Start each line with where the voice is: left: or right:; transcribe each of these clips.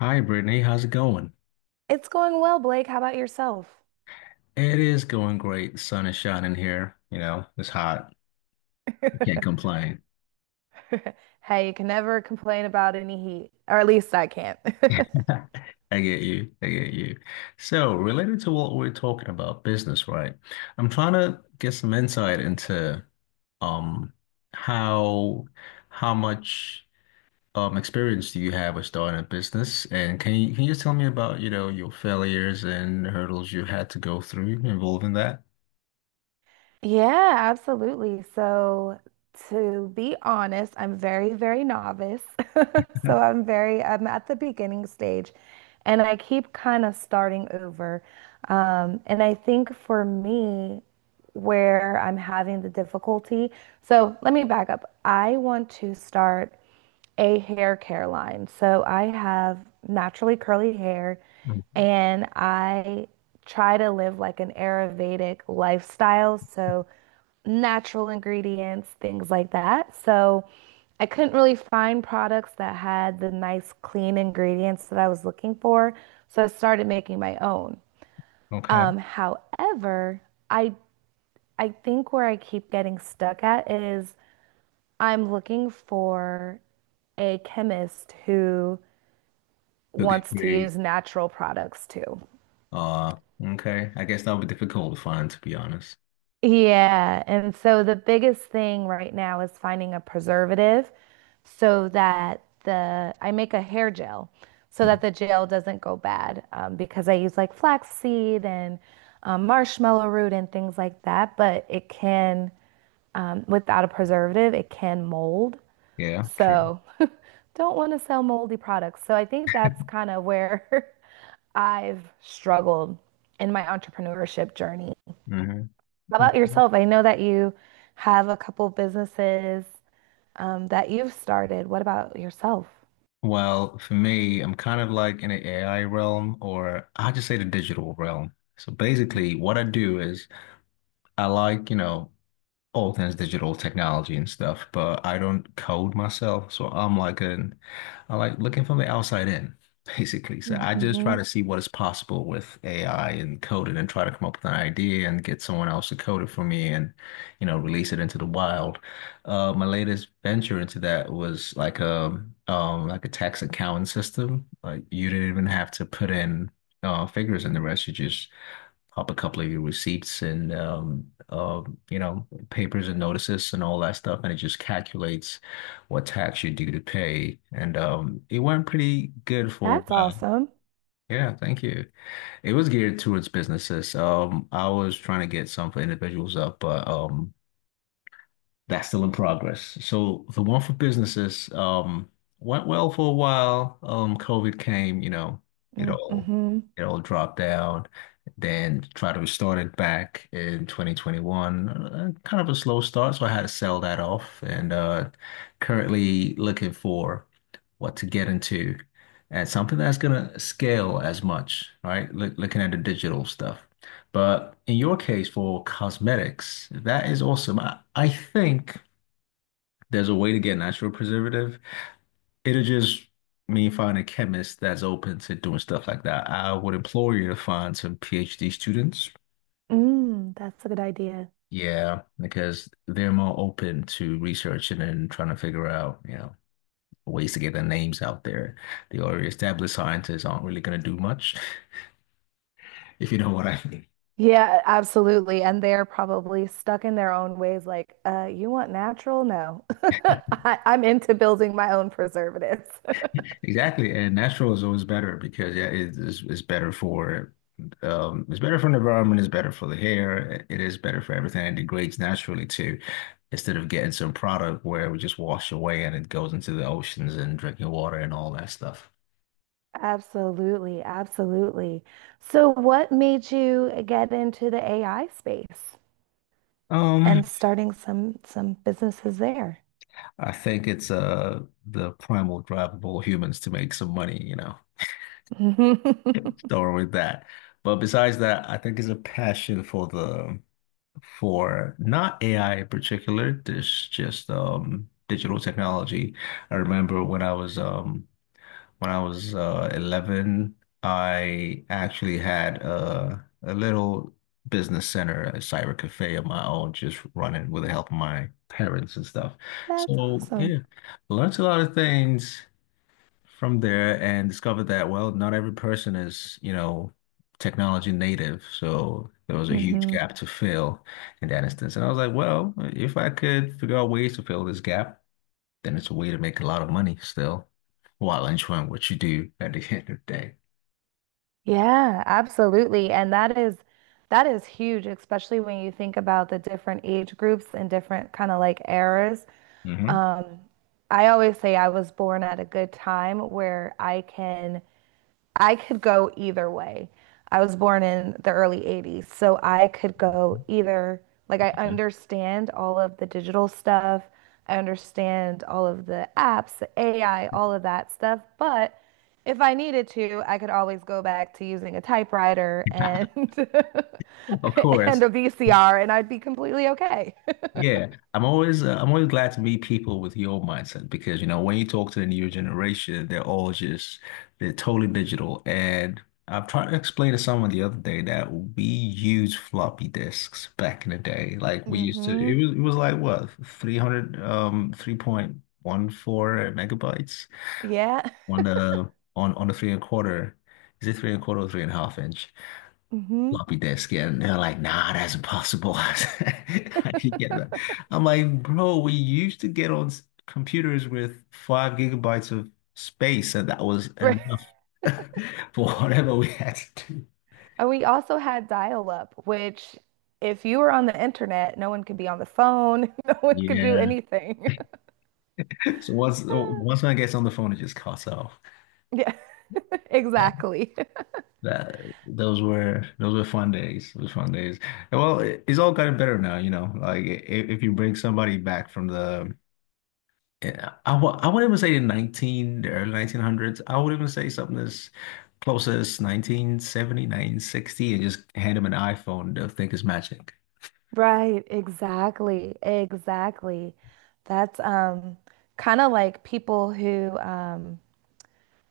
left: Hi, Brittany. How's it going?
right: It's going well, Blake. How about yourself?
left: It is going great. The sun is shining here. It's hot. You can't complain.
right: Hey, you can never complain about any heat, or at least I can't.
left: I get you. I get you. So, related to what we're talking about, business, right? I'm trying to get some insight into um how how much experience do you have with starting a business? And can you just tell me about your failures and hurdles you had to go through involving that?
right: Yeah, absolutely. So, to be honest, I'm very novice. So, I'm at the beginning stage and I keep kind of starting over. And I think for me, where I'm having the difficulty, so let me back up. I want to start a hair care line. So I have naturally curly hair
left: Mm.
right: and I try to live like an Ayurvedic lifestyle. So natural ingredients, things like that. So I couldn't really find products that had the nice, clean ingredients that I was looking for. So I started making my own.
left: Okay.
right: However, I I think where I keep getting stuck at is I'm looking for a chemist who
left: Okay,
right: wants to
left: great.
right: use natural products too.
left: Uh, okay. I guess that'll be difficult to find, to be honest.
right: Yeah, and so the biggest thing right now is finding a preservative so that the I make a hair gel so that
left: Mhm.
right: the gel doesn't go bad, because I use like flaxseed and marshmallow root and things like that, but it can, without a preservative, it can mold.
left: Yeah, true.
right: So don't want to sell moldy products. So I think that's kind of where I've struggled in my entrepreneurship journey.
left: Hmm.
right: How about yourself? I know that you have a couple businesses, that you've started. What about yourself?
left: Well, for me, I'm kind of like in the AI realm, or I just say the digital realm. So basically, what I do is I like all things digital technology and stuff, but I don't code myself. So I like looking from the outside in, basically. So I just try
right: Mm-hmm.
left: to see what is possible with AI and code it, and try to come up with an idea and get someone else to code it for me and, release it into the wild. My latest venture into that was like a tax accounting system. Like you didn't even have to put in figures in the rest. You just up a couple of your receipts and papers and notices and all that stuff, and it just calculates what tax you're due to pay. And it went pretty good for a
right: That's
left: while.
right: awesome.
left: Yeah, thank you. It was geared towards businesses. I was trying to get some for individuals up, but that's still in progress. So the one for businesses went well for a while. COVID came. it all
right: Mm-hmm.
left: it all dropped down. Then tried to restart it back in 2021. Kind of a slow start, so I had to sell that off. And currently looking for what to get into and something that's gonna scale as much, right? Looking at the digital stuff. But in your case, for cosmetics, that is awesome. I think there's a way to get natural preservative. It'll just mean find a chemist that's open to doing stuff like that. I would implore you to find some PhD students.
right: Mm, that's a good idea.
left: Yeah, because they're more open to researching and trying to figure out, ways to get their names out there. The already established scientists aren't really going to do much, if you know what I mean.
right: Yeah, absolutely. And they're probably stuck in their own ways, like, you want natural? No. I'm into building my own preservatives.
left: Exactly, and natural is always better because yeah, it's better for the environment, it's better for the hair, it is better for everything. It degrades naturally too, instead of getting some product where we just wash away and it goes into the oceans and drinking water and all that stuff.
right: Absolutely, absolutely. So what made you get into the AI space and
left: Um,
right: starting some businesses there?
left: I think it's the primal drive of all humans to make some money.
right: That's
left: Don't worry with that. But besides that, I think it's a passion for not AI in particular, this just digital technology. I remember when I was 11, I actually had a little business center, a cyber cafe of my own, just running with the help of my parents and stuff. So
right: awesome.
left: yeah, learned a lot of things from there and discovered that, well, not every person is, technology native. So there was a huge
right: Hmm.
left: gap to fill in that instance. And I was like, well, if I could figure out ways to fill this gap, then it's a way to make a lot of money still while enjoying what you do at the end of the day.
right: Yeah, absolutely. And that is huge, especially when you think about the different age groups and different kind of like eras.
left: Hmm.
right: Um, I always say I was born at a good time where I could go either way. I was born in the early 80s, so I could go either, like, I understand all of the digital stuff, I understand all of the apps, the AI, all of that stuff, but if I needed to, I could always go back to using a typewriter and
left: Of
right: and
left: course.
right: a VCR, and I'd be completely okay.
left: Yeah, I'm always glad to meet people with your mindset because when you talk to the newer generation, they're all just they're totally digital. And I've tried to explain to someone the other day that we used floppy disks back in the day. Like we used to, it
right: Hmm.
left: was it was like what 300 3.14 megabytes
right: Yeah.
left: on the three and a quarter. Is it three and a quarter or three and a half inch?
right: Hmm.
left: Floppy disk, and they're like, nah, that's impossible. I didn't get that. I'm like, bro, we used to get on computers with 5 gigabytes of space, and that was enough for whatever we had to do.
right: And we also had dial-up, which if you were on the internet, no one could be on the phone, no one could do
left: Yeah,
right: anything.
left: so once I gets on the phone, it just cuts off.
right: Yeah,
left: And
right: exactly.
left: that those were fun days, those fun days. And well, it's all gotten better now, you know, like if you bring somebody back from the. Yeah, I wouldn't even say the early 1900s. I would even say something as close as 1970, and just hand them an iPhone. They'll think it's magic.
right: Right, exactly, exactly. That's kind of like people who,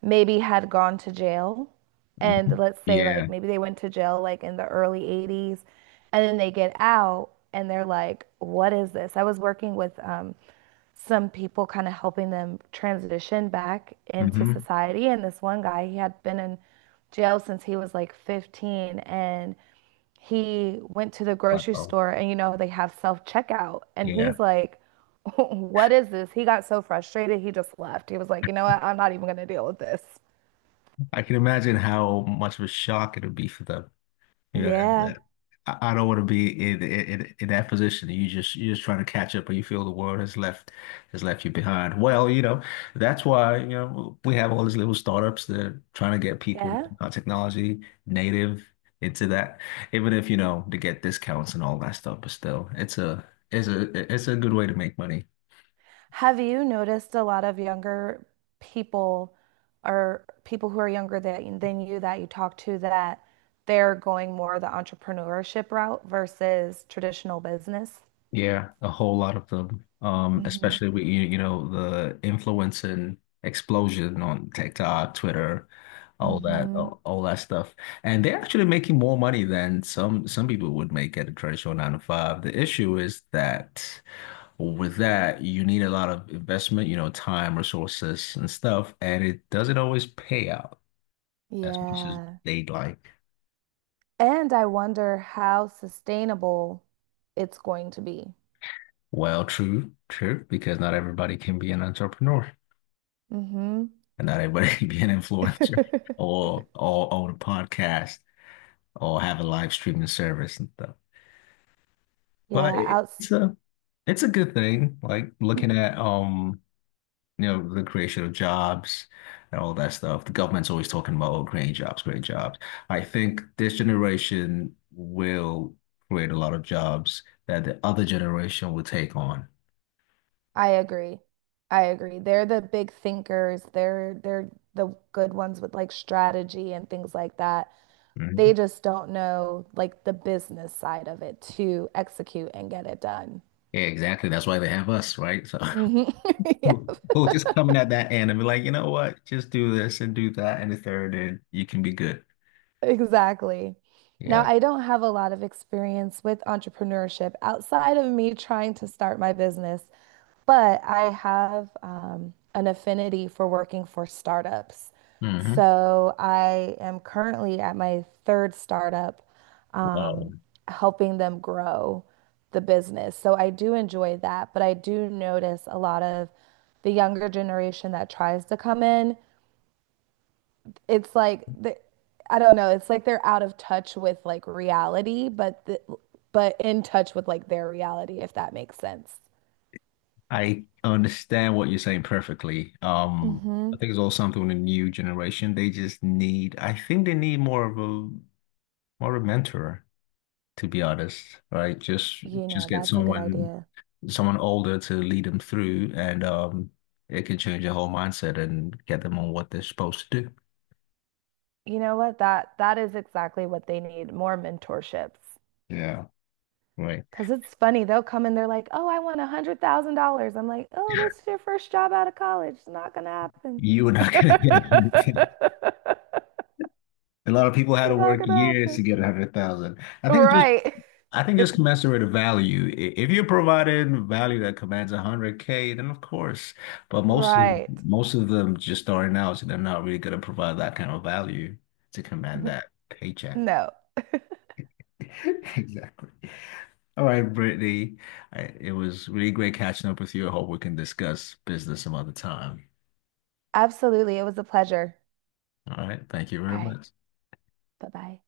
right: maybe had gone to jail. And
left: Mhm.
right: let's say,
left: Yeah.
right: like, maybe they went to jail like in the early 80s, and then they get out and they're like, what is this? I was working with, some people kind of helping them transition back into
left: Hmm.
right: society. And this one guy, he had been in jail since he was like 15, and he went to the grocery
left: Wow.
right: store and you know they have self-checkout and
left: Yeah.
right: he's like what is this, he got so frustrated he just left, he was like you know what, I'm not even going to deal with this.
left: I can imagine how much of a shock it would be for them. You know,
right: Yeah.
left: that- I don't want to be in that position. You're just trying to catch up, but you feel the world has left you behind. Well, that's why, we have all these little startups that are trying to get people
right: Yeah.
left: not technology native into that, even if to get discounts and all that stuff, but still, it's a good way to make money.
right: Have you noticed a lot of younger people or people who are younger that, than you that you talk to that they're going more the entrepreneurship route versus traditional business?
left: Yeah, a whole lot of them.
right: Mm-hmm.
left: Especially with you, you know, the influence and explosion on TikTok, Twitter, all that,
right: Mm-hmm.
left: all, all that stuff. And they're actually making more money than some people would make at a traditional nine to five. The issue is that, well, with that, you need a lot of investment, time, resources, and stuff, and it doesn't always pay out as much as
right: Yeah.
left: they'd like.
right: And I wonder how sustainable it's going to be.
left: Well, true, true, because not everybody can be an entrepreneur,
right: Hmm.
left: and not everybody can be an influencer or own a podcast or have a live streaming service and stuff. But
right: Yeah,
left: it-
right: outs
left: it's a it's a good thing. Like looking at the creation of jobs and all that stuff. The government's always talking about, oh, creating jobs, creating jobs. I think this generation will create a lot of jobs that the other generation will take on.
right: I agree. I agree. They're the big thinkers. They're the good ones with like strategy and things like that. They
left: Mhm.
right: just don't know like the business side of it to execute and get it done.
left: Yeah, exactly. That's why they have us, right? So
right: Hmm. Yeah.
left: we'll just coming at that end and be like, you know what? Just do this and do that and the third, and you can be good.
right: Exactly. Now,
left: Yeah.
right: I don't have a lot of experience with entrepreneurship outside of me trying to start my business, but I have, an affinity for working for startups.
left: Hmm.
right: So I am currently at my third startup,
left: Wow.
right: um, helping them grow the business. So I do enjoy that, but I do notice a lot of the younger generation that tries to come in, it's like I don't know, it's like they're out of touch with like reality, but but in touch with like their reality, if that makes sense.
left: I understand what you're saying perfectly.
right: Mm-hmm.
left: I think it's all something with the new generation. They just need, I think they need more of a mentor, to be honest, right? Just
right: You
left: just
right: know,
left: get
right: that's a good
left: someone
right: idea.
left: someone older to lead them through and it can change their whole mindset and get them on what they're supposed to do.
right: You know what? That is exactly what they need, more mentorships.
left: Yeah, right.
right: Because it's funny, they'll come and they're like, "Oh, I want $100,000." I'm like, "Oh, this is your first job out of college. It's not gonna happen.
left: You are not gonna get 100,000. A lot of people
right: It's
left: had to
right: not
left: work
right: gonna
left: years
right: happen."
left: to get 100,000. I think
right: Right.
left: I think just commensurate of value. If you're providing value that commands 100K, then of course. But most of
right: Right.
left: most of them just starting out, so they're not really going to provide that kind of value to command that paycheck.
right: No.
left: Exactly. All right, Brittany. It was really great catching up with you. I hope we can discuss business some other time.
right: Absolutely. It was a pleasure.
left: All right. Thank you very
right: All right.
left: much.
right: Bye bye.